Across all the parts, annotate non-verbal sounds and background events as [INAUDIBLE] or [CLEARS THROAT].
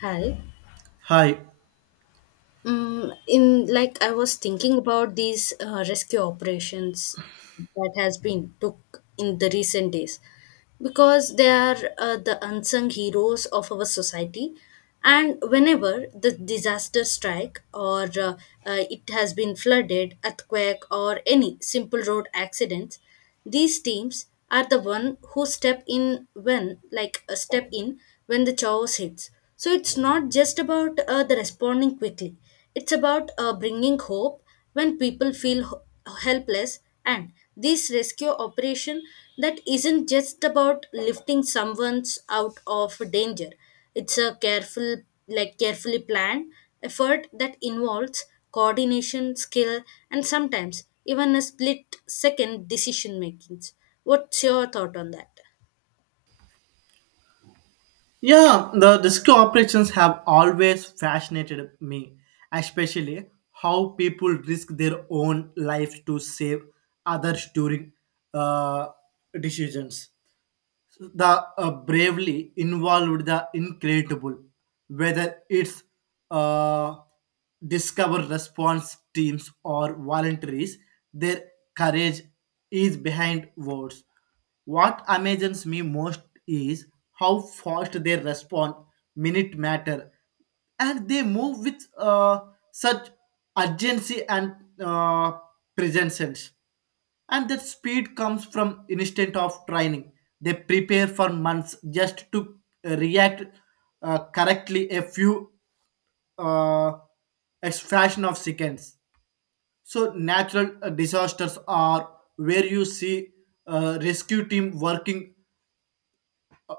Hi. Hi. In like I was thinking about these rescue operations that has been took in the recent days because they are the unsung heroes of our society, and whenever the disaster strike or it has been flooded earthquake or any simple road accidents, these teams are the one who step in when the chaos hits. So it's not just about the responding quickly. It's about bringing hope when people feel helpless. And this rescue operation that isn't just about lifting someone out of danger. It's a careful, like carefully planned effort that involves coordination, skill, and sometimes even a split second decision making. What's your thought on that? Yeah, the disco operations have always fascinated me, especially how people risk their own lives to save others during uh, decisions. The bravely involved the incredible whether it's uh, discover response teams or voluntaries, their courage is behind words. What amazes me most is how fast they respond, minute matter, and they move with such urgency and uh, presence, and that speed comes from instant of training. They prepare for months just to react correctly a few uh, a fraction of seconds. So natural disasters are where you see rescue team working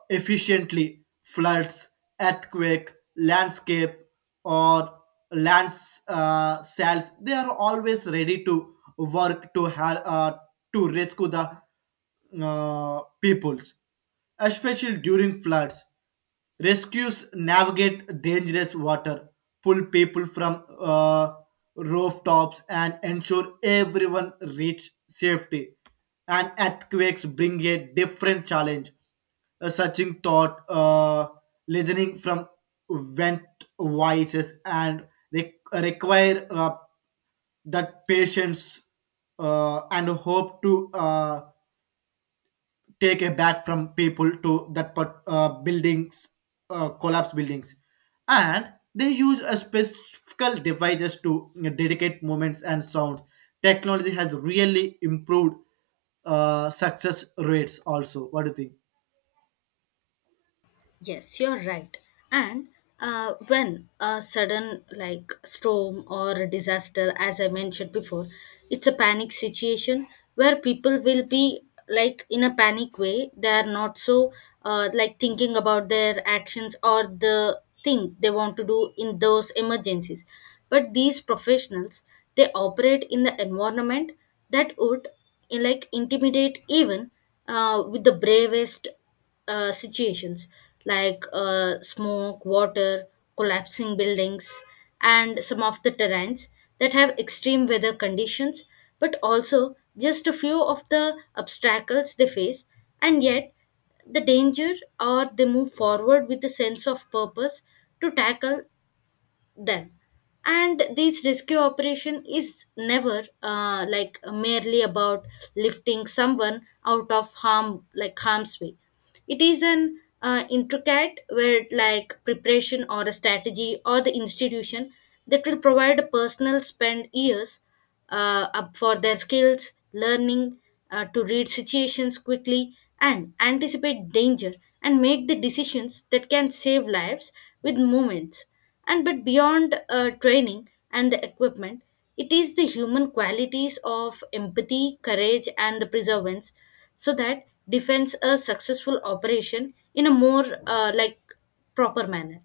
efficiently: floods, earthquake, landscape, or land sales. They are always ready to work to help to rescue the peoples, especially during floods. Rescues navigate dangerous water, pull people from rooftops, and ensure everyone reach safety. And earthquakes bring a different challenge. A searching thought, listening from vent voices, and require that patience and hope to take a back from people to that part, buildings collapse buildings, and they use a specific devices to dedicate moments and sounds. Technology has really improved success rates also. What do you think? Yes, you're right. And when a sudden like storm or disaster, as I mentioned before, it's a panic situation where people will be like in a panic way. They are not so like thinking about their actions or the thing they want to do in those emergencies. But these professionals, they operate in the environment that would like intimidate even with the bravest situations like smoke, water, collapsing buildings, and some of the terrains that have extreme weather conditions, but also just a few of the obstacles they face, and yet the danger or they move forward with a sense of purpose to tackle them. And this rescue operation is never like merely about lifting someone out of harm like harm's way. It is an intricate where like preparation or a strategy or the institution that will provide a personal spend years up for their skills, learning to read situations quickly and anticipate danger and make the decisions that can save lives with moments. And but beyond training and the equipment, it is the human qualities of empathy, courage, and the perseverance so that defends a successful operation in a more like proper manner.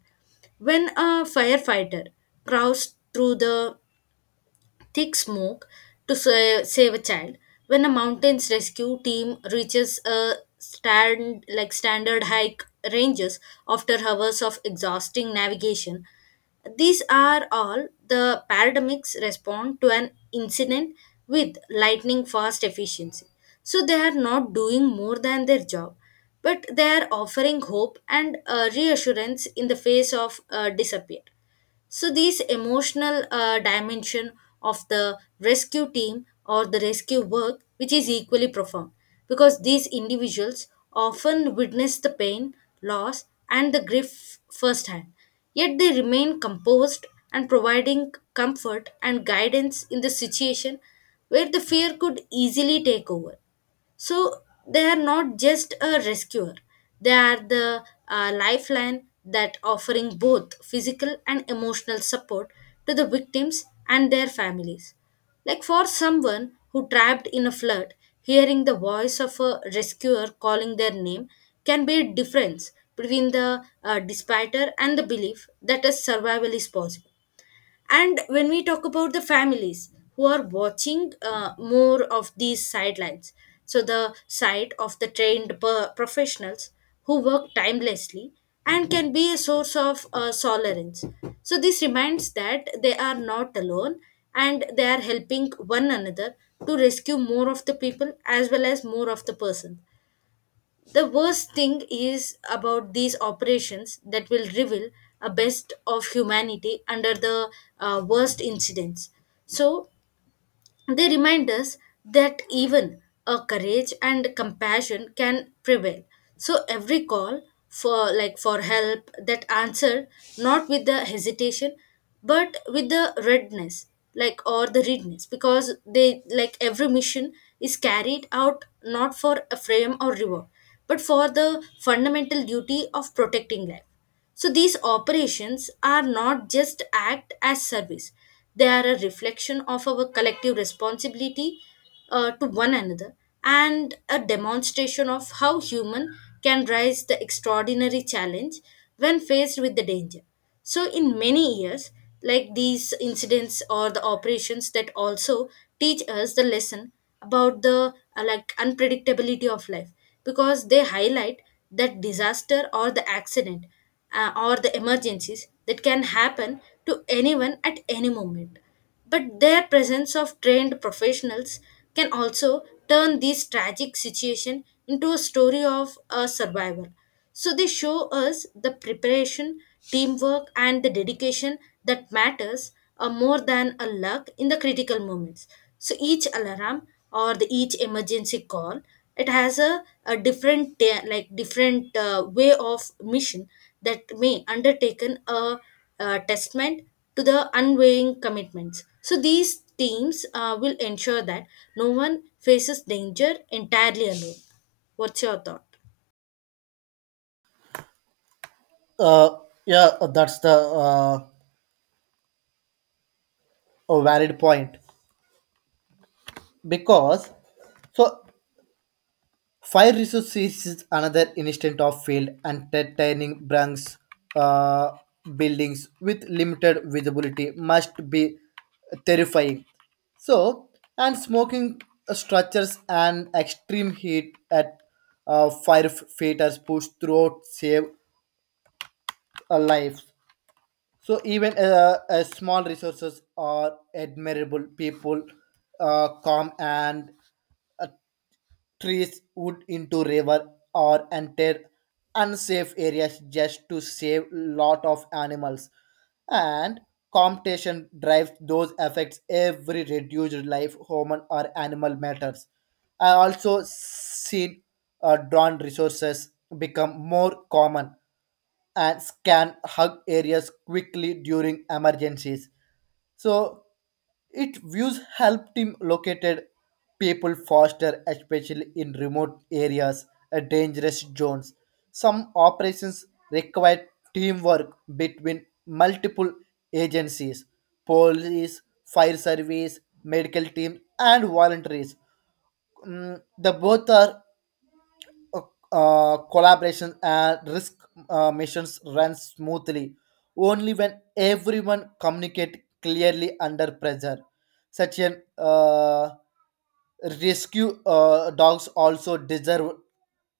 When a firefighter crawls through the thick smoke to save a child. When a mountain's rescue team reaches a stand like standard hike ranges after hours of exhausting navigation, these are all the paradigms respond to an incident with lightning fast efficiency. So they are not doing more than their job, but they are offering hope and reassurance in the face of disappear. So these emotional dimension of the rescue team or the rescue work, which is equally profound, because these individuals often witness the pain, loss, and the grief firsthand. Yet they remain composed and providing comfort and guidance in the situation where the fear could easily take over. So they are not just a rescuer, they are the lifeline that offering both physical and emotional support to the victims and their families. Like for someone who trapped in a flood, hearing the voice of a rescuer calling their name can be a difference between the despair and the belief that a survival is possible. And when we talk about the families who are watching more of these sidelines, so the side of the trained professionals who work timelessly and can be a source of solace. So this reminds that they are not alone and they are helping one another to rescue more of the people as well as more of the person. The worst thing is about these operations that will reveal a best of humanity under the worst incidents. So they remind us that even a courage and compassion can prevail. So every call for like for help that answered not with the hesitation but with the readiness like or the readiness because they like every mission is carried out not for a frame or reward but for the fundamental duty of protecting life. So these operations are not just act as service. They are a reflection of our collective responsibility to one another and a demonstration of how human can rise the extraordinary challenge when faced with the danger. So in many years, like these incidents or the operations that also teach us the lesson about the like unpredictability of life because they highlight that disaster or the accident or the emergencies that can happen to anyone at any moment. But their presence of trained professionals can also turn this tragic situation into a story of a survivor. So they show us the preparation, teamwork, and the dedication that matters more than a luck in the critical moments. So each alarm or the each emergency call, it has a different like different way of mission that may undertaken a, testament to the unwavering commitments. So these teams will ensure that no one faces danger entirely alone. What's your thought? uh, yeah, that's the a valid point because so Fire resource is another instance of failed and titanic branch uh, buildings with limited visibility must be terrifying. So, and smoking structures and extreme heat at firefighters push throughout save a life. So even small resources are admirable. People calm and trees wood into river or enter unsafe areas just to save lot of animals, and competition drives those effects. Every reduced life, human or animal, matters. I also seen drawn resources become more common and scan hug areas quickly during emergencies. So it views help team located people faster, especially in remote areas and dangerous zones. Some operations require teamwork between multiple agencies, police, fire service, medical team, and volunteers. Mm, the both are collaboration and risk missions run smoothly only when everyone communicate clearly under pressure such an Rescue dogs also deserve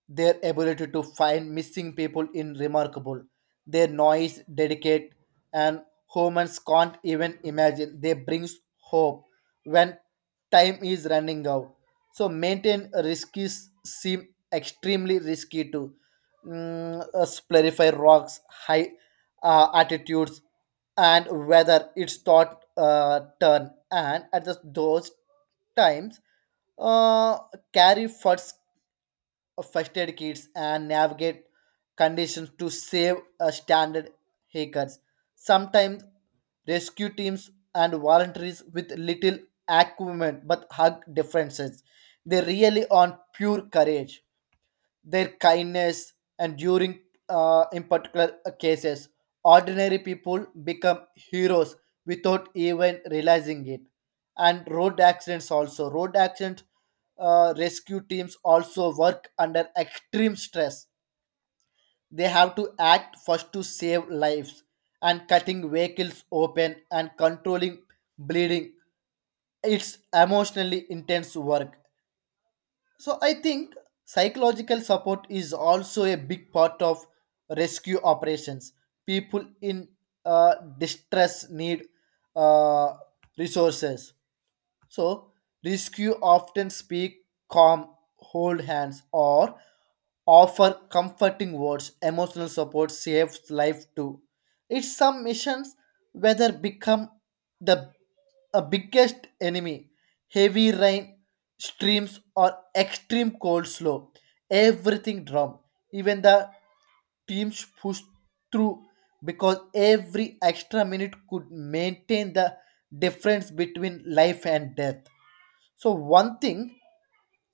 their ability to find missing people in remarkable. Their noise, dedicate, and humans can't even imagine. They brings hope when time is running out. So maintain risks seem extremely risky to splurify rocks, high altitudes, and whether it's thought turn, and at the, those times uh, carry first aid kits and navigate conditions to save standard hackers. Sometimes rescue teams and voluntaries with little equipment, but hug differences, they really on pure courage, their kindness and during in particular cases, ordinary people become heroes without even realizing it. And road accident rescue teams also work under extreme stress. They have to act first to save lives, and cutting vehicles open and controlling bleeding, it's emotionally intense work. So I think psychological support is also a big part of rescue operations. People in distress need uh, resources, so rescue often speak calm, hold hands, or offer comforting words. Emotional support saves life too. It's some missions whether become the a biggest enemy. Heavy rain, streams, or extreme cold slow. Everything drum. Even the teams pushed through because every extra minute could maintain the difference between life and death. So, one thing,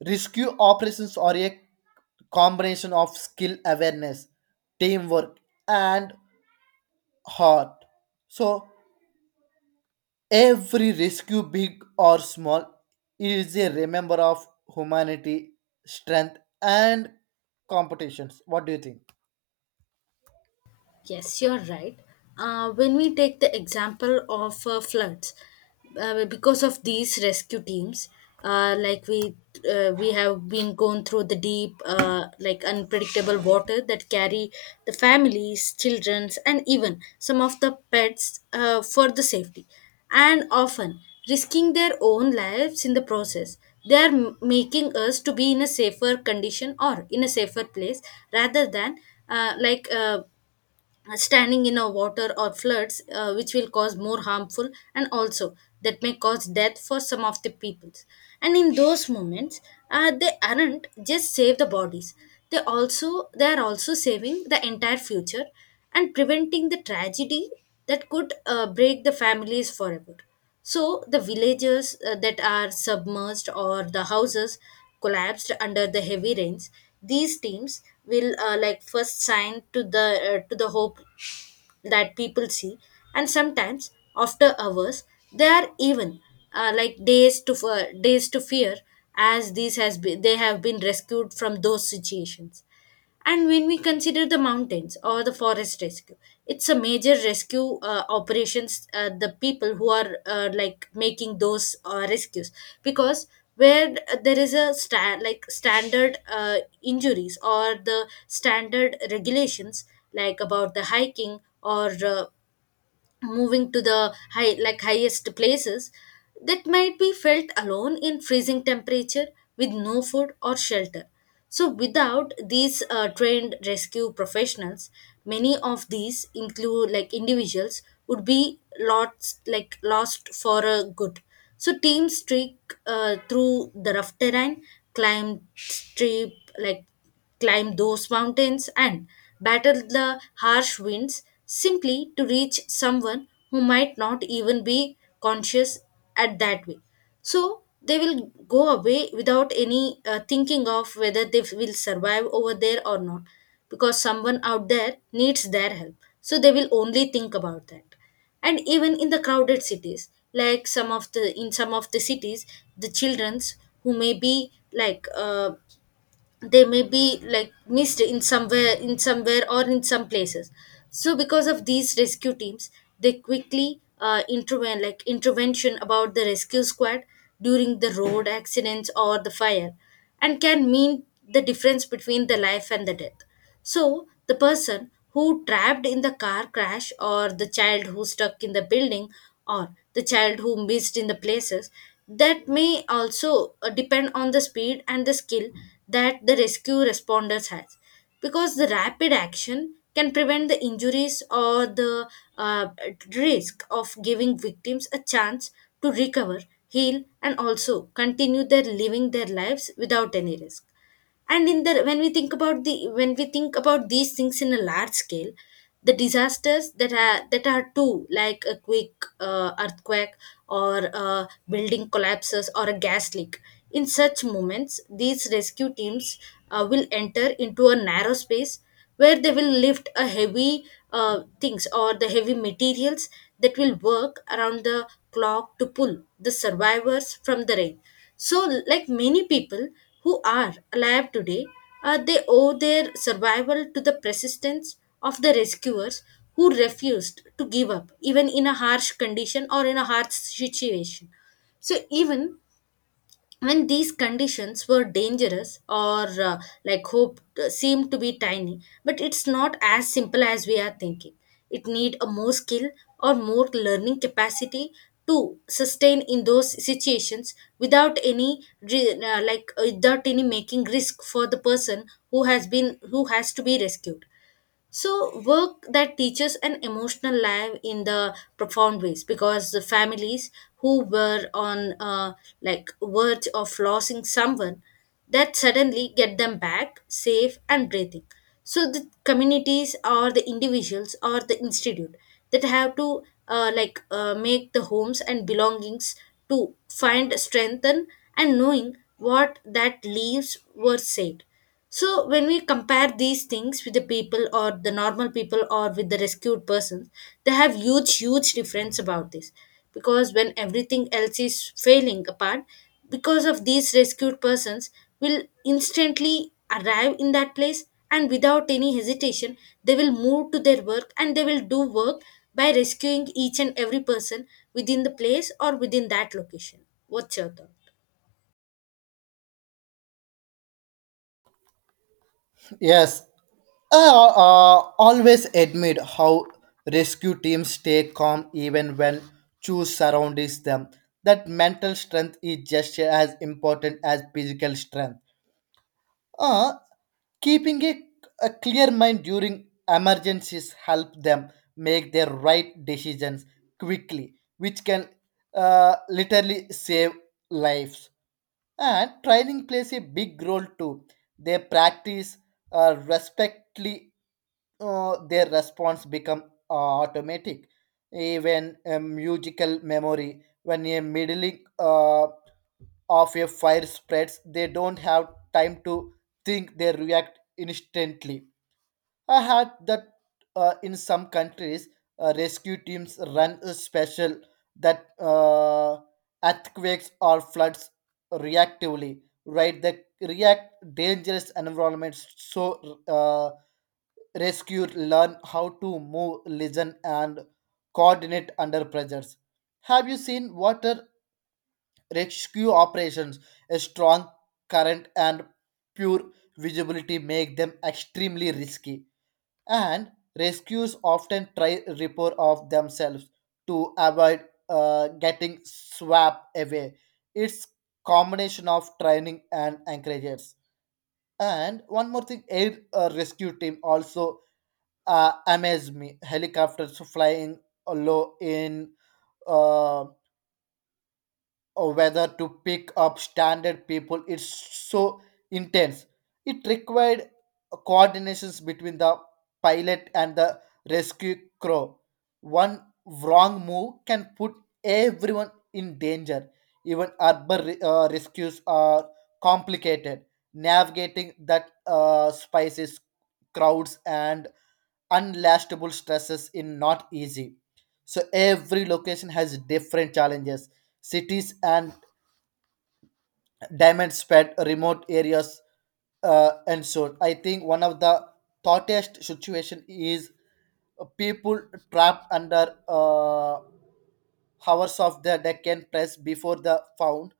rescue operations are a combination of skill awareness, teamwork, and heart. So, every rescue, big or small, is a remember of humanity, strength, and competitions. What do you think? Yes, you're right. When we take the example of floods, because of these rescue teams, like we have been going through the deep, like unpredictable water that carry the families, childrens, and even some of the pets for the safety, and often risking their own lives in the process. They are making us to be in a safer condition or in a safer place rather than like. Standing in a water or floods which will cause more harmful and also that may cause death for some of the peoples. And in those moments they aren't just save the bodies, they are also saving the entire future and preventing the tragedy that could break the families forever. So the villages that are submerged or the houses collapsed under the heavy rains, these teams will like first sign to the hope that people see. And sometimes after hours they are even like days to days to fear as these has been they have been rescued from those situations. And when we consider the mountains or the forest rescue, it's a major rescue operations, the people who are like making those rescues because where there is a stand like standard injuries or the standard regulations like about the hiking or moving to the high like highest places that might be felt alone in freezing temperature with no food or shelter. So without these trained rescue professionals, many of these include like individuals would be lost like lost for a good. So teams streak through the rough terrain, climb steep like climb those mountains and battle the harsh winds simply to reach someone who might not even be conscious at that way. So they will go away without any thinking of whether they will survive over there or not because someone out there needs their help. So they will only think about that. And even in the crowded cities like some of the in some of the cities, the childrens who may be like they may be like missed in somewhere or in some places. So because of these rescue teams, they quickly intervene like intervention about the rescue squad during the road accidents or the fire and can mean the difference between the life and the death. So, the person who trapped in the car crash, or the child who stuck in the building, or the child who missed in the places, that may also depend on the speed and the skill that the rescue responders has because the rapid action can prevent the injuries or the uh, risk of giving victims a chance to recover, heal, and also continue their lives without any risk. And in the when we think about these things in a large scale, the disasters that are too like a quick earthquake or building collapses or a gas leak. In such moments these rescue teams will enter into a narrow space where they will lift a heavy things or the heavy materials that will work around the clock to pull the survivors from the rain. So like many people who are alive today they owe their survival to the persistence of the rescuers who refused to give up even in a harsh condition or in a harsh situation. So even when these conditions were dangerous or like hope seemed to be tiny but it's not as simple as we are thinking. It need a more skill or more learning capacity to sustain in those situations without any like without any making risk for the person who has to be rescued. So, work that teaches an emotional life in the profound ways because the families who were on like verge of losing someone that suddenly get them back safe and breathing. So, the communities or the individuals or the institute that have to make the homes and belongings to find strengthen and knowing what that leaves were said. So when we compare these things with the people or the normal people or with the rescued persons, they have huge, huge difference about this. Because when everything else is failing apart, because of these rescued persons will instantly arrive in that place and without any hesitation, they will move to their work and they will do work by rescuing each and every person within the place or within that location. What's your thought? Yes, I always admit how rescue teams stay calm even when choose surrounds them. That mental strength is just as important as physical strength. Uh, Keeping a clear mind during emergencies help them make their right decisions quickly, which can literally save lives. And training plays a big role too. They practice respectfully, their response become uh, automatic. Even a musical memory, when a middle uh, of a fire spreads, they don't have time to think; they react instantly. I had that in some countries, rescue teams run a special that earthquakes or floods reactively, right? They react dangerous environments. So rescue learn how to move, listen, and coordinate under pressures. Have you seen water rescue operations? A strong current and pure visibility make them extremely risky, and rescues often try report of themselves to avoid getting swept away. It's combination of training and anchorages. And one more thing, air rescue team also amazed me. Helicopters flying low in uh, or whether to pick up standard people, it's so intense. It required coordinations between the pilot and the rescue crew. One wrong move can put everyone in danger. Even urban rescues are complicated, navigating that spices crowds and unlastable stresses is not easy. So every location has different challenges, cities and diamond spread remote areas. And so I think one of the thoughtiest situation is people trapped under hours of the deck press before the found.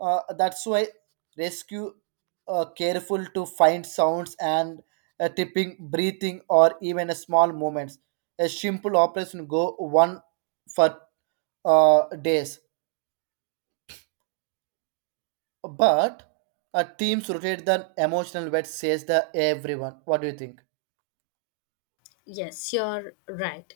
That's why rescue careful to find sounds and tipping breathing or even a small moments. A simple operation go one for days. But a team's rotate the emotional wet says the everyone. What do you think? Yes, you're right.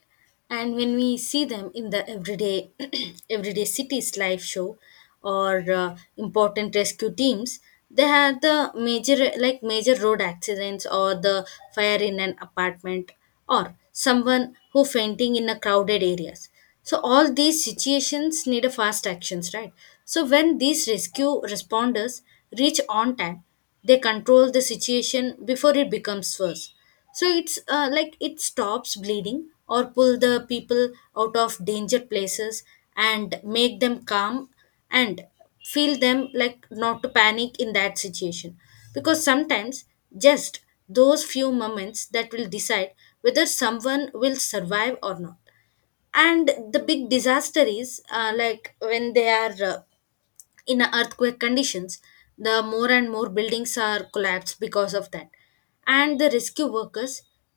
And when we see them in the everyday [CLEARS THROAT] everyday cities live show or important rescue teams, they have the major like major road accidents or the fire in an apartment or someone who fainting in a crowded areas. So all these situations need a fast actions, right? So when these rescue responders reach on time, they control the situation before it becomes worse, so it's like it stops bleeding or pull the people out of danger places and make them calm and feel them like not to panic in that situation, because sometimes just those few moments that will decide whether someone will survive or not. And the big disaster is like when they are in earthquake conditions, the more and more buildings are collapsed because of that, and the rescue workers,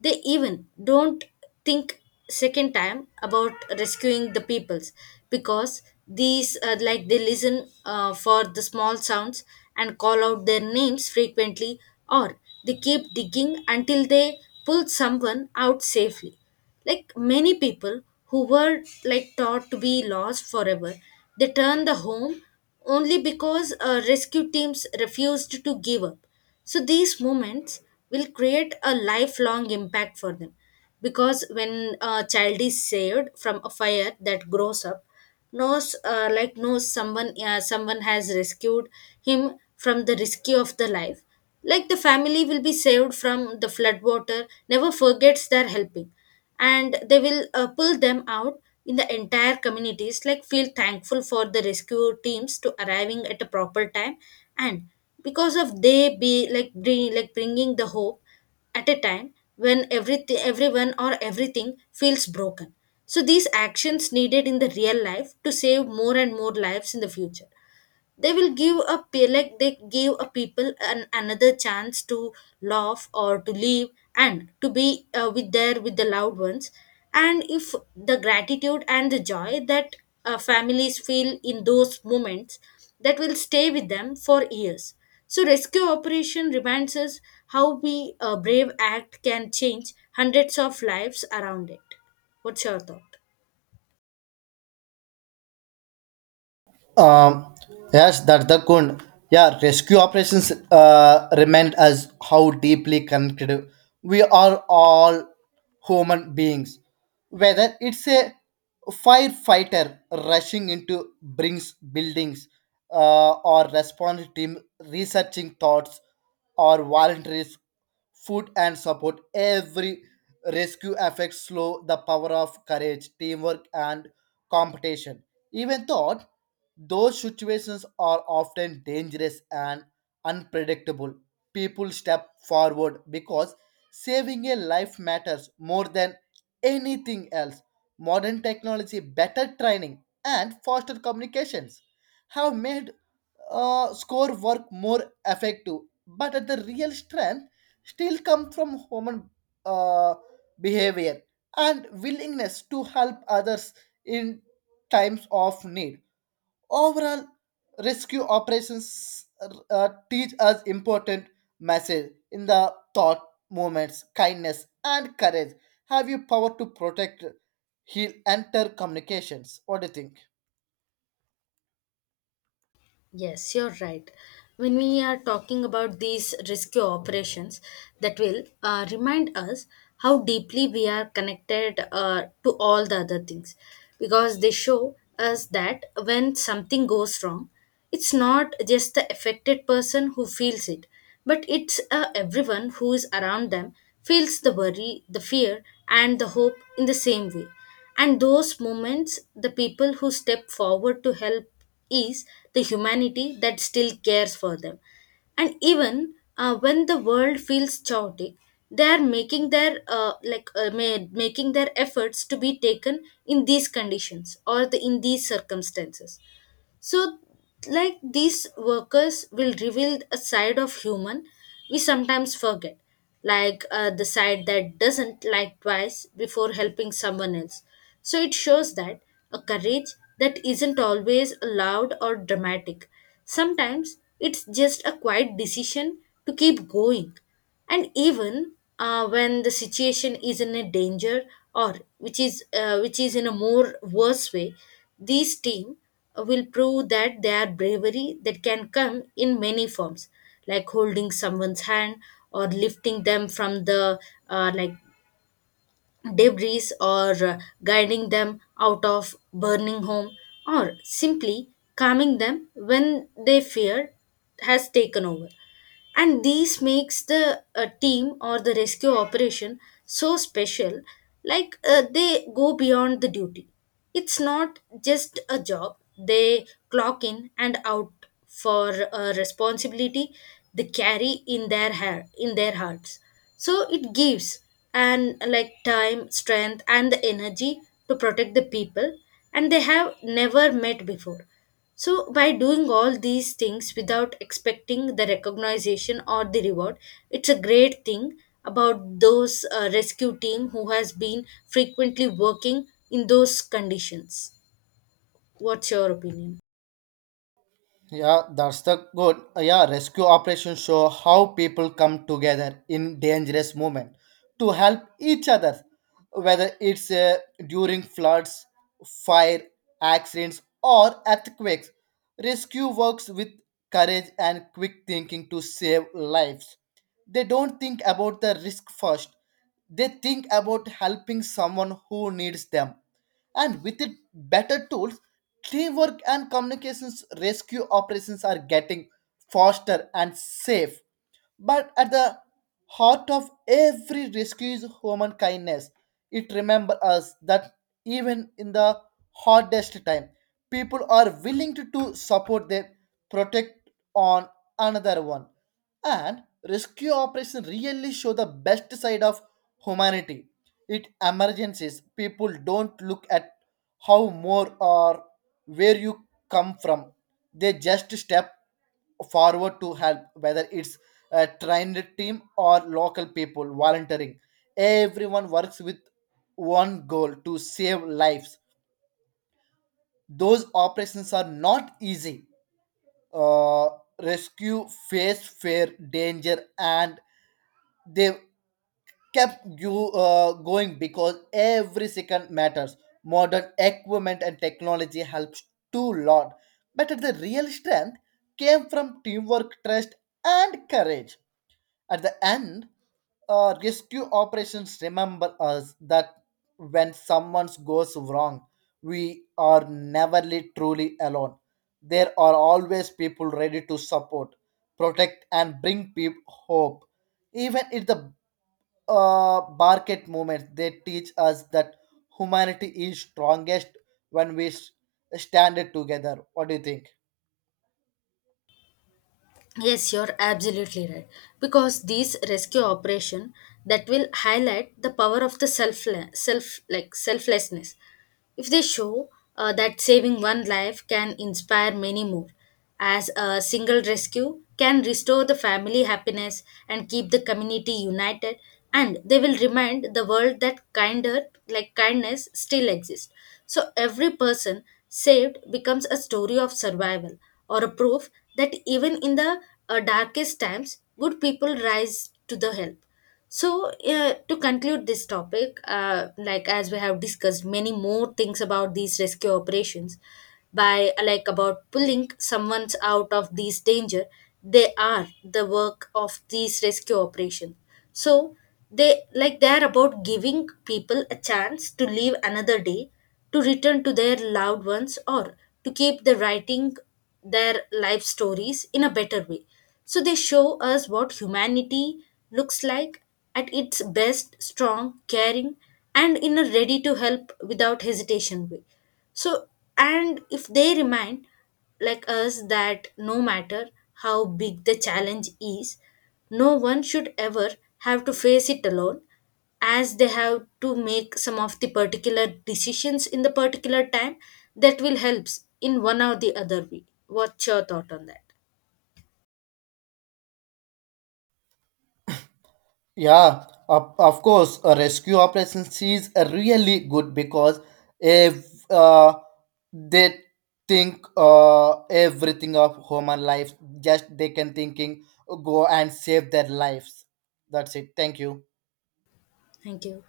they even don't think second time about rescuing the peoples, because these like they listen for the small sounds and call out their names frequently, or they keep digging until they pull someone out safely. Like many people who were like taught to be lost forever, they turned the home only because rescue teams refused to give up. So these moments will create a lifelong impact for them, because when a child is saved from a fire that grows up knows knows someone someone has rescued him from the rescue of the life, like the family will be saved from the flood water never forgets their helping, and they will pull them out in the entire communities like feel thankful for the rescue teams to arriving at a proper time. And because of they be like bring, like bringing the hope at a time when everything everyone or everything feels broken, so these actions needed in the real life to save more and more lives in the future. They will give a they give a people an another chance to laugh or to live and to be with their with the loved ones. And if the gratitude and the joy that families feel in those moments, that will stay with them for years. So rescue operation reminds us how we a brave act can change hundreds of lives around it. What's your thought? Um, yes, that's the good. Yeah, rescue operations remind us how deeply connected we are all human beings. Whether it's a firefighter rushing into brings buildings, or response team researching thoughts, or volunteers food and support, every rescue affects slow the power of courage, teamwork, and competition. Even though those situations are often dangerous and unpredictable, people step forward because saving a life matters more than anything else. Modern technology, better training, and faster communications have made score work more effective, but at the real strength still come from human uh, behavior and willingness to help others in times of need. Overall, rescue operations teach us important message in the thought moments, kindness, and courage. Have you power to protect, heal, enter communications? What do you think? Yes, you're right. When we are talking about these rescue operations, that will remind us how deeply we are connected to all the other things, because they show us that when something goes wrong, it's not just the affected person who feels it, but it's everyone who is around them feels the worry, the fear, and the hope in the same way. And those moments, the people who step forward to help is the humanity that still cares for them. And even when the world feels chaotic, they are making their making their efforts to be taken in these conditions or the, in these circumstances. So, like these workers will reveal a side of human we sometimes forget, like the side that doesn't like twice before helping someone else. So it shows that a courage that isn't always loud or dramatic. Sometimes it's just a quiet decision to keep going. And even when the situation is in a danger or which is in a more worse way, these team will prove that their bravery that can come in many forms, like holding someone's hand or lifting them from the uh, like debris, or guiding them out of burning home, or simply calming them when their fear has taken over. And these makes the team or the rescue operation so special, like they go beyond the duty. It's not just a job they clock in and out for, a responsibility they carry in their hair, in their hearts. So it gives and like time strength and the energy to protect the people and they have never met before. So by doing all these things without expecting the recognition or the reward, it's a great thing about those rescue team who has been frequently working in those conditions. What's your opinion? Yeah, that's the good. Yeah, rescue operations show how people come together in dangerous moment to help each other, whether it's during floods, fire, accidents, or earthquakes. Rescue works with courage and quick thinking to save lives. They don't think about the risk first. They think about helping someone who needs them. And with it better tools, teamwork and communications, rescue operations are getting faster and safe, but at the heart of every rescue is human kindness. It remembers us that even in the hardest time, people are willing to support their protect on another one. And rescue operation really show the best side of humanity. It emergencies, people don't look at how more or where you come from, they just step forward to help. Whether it's a trained team or local people volunteering, everyone works with one goal to save lives. Those operations are not easy. uh, Rescue face fair danger, and they kept you going because every second matters. Modern equipment and technology helps too lot, but the real strength came from teamwork, trust, and courage. At the end, rescue operations remember us that when someone goes wrong, we are never truly alone. There are always people ready to support, protect, and bring people hope. Even if the market movements, they teach us that humanity is strongest when stand it together. What do you think? Yes, you're absolutely right. Because these rescue operation that will highlight the power of the selflessness. If they show that saving one life can inspire many more, as a single rescue can restore the family happiness and keep the community united, and they will remind the world that kinder like kindness still exists. So every person saved becomes a story of survival or a proof that even in the darkest times, good people rise to the help. So, to conclude this topic, like as we have discussed many more things about these rescue operations, by about pulling someone out of these danger, they are the work of these rescue operations. So they like they are about giving people a chance to live another day, to return to their loved ones, or to keep the writing their life stories in a better way. So they show us what humanity looks like at its best strong, caring, and in a ready to help without hesitation way. So, and if they remind like us that no matter how big the challenge is, no one should ever have to face it alone, as they have to make some of the particular decisions in the particular time that will helps in one or the other way. What's your thought on that? Yeah, of course a rescue operation is a really good because if uh, they think everything of human life, just they can thinking go and save their lives. That's it. Thank you. Thank you.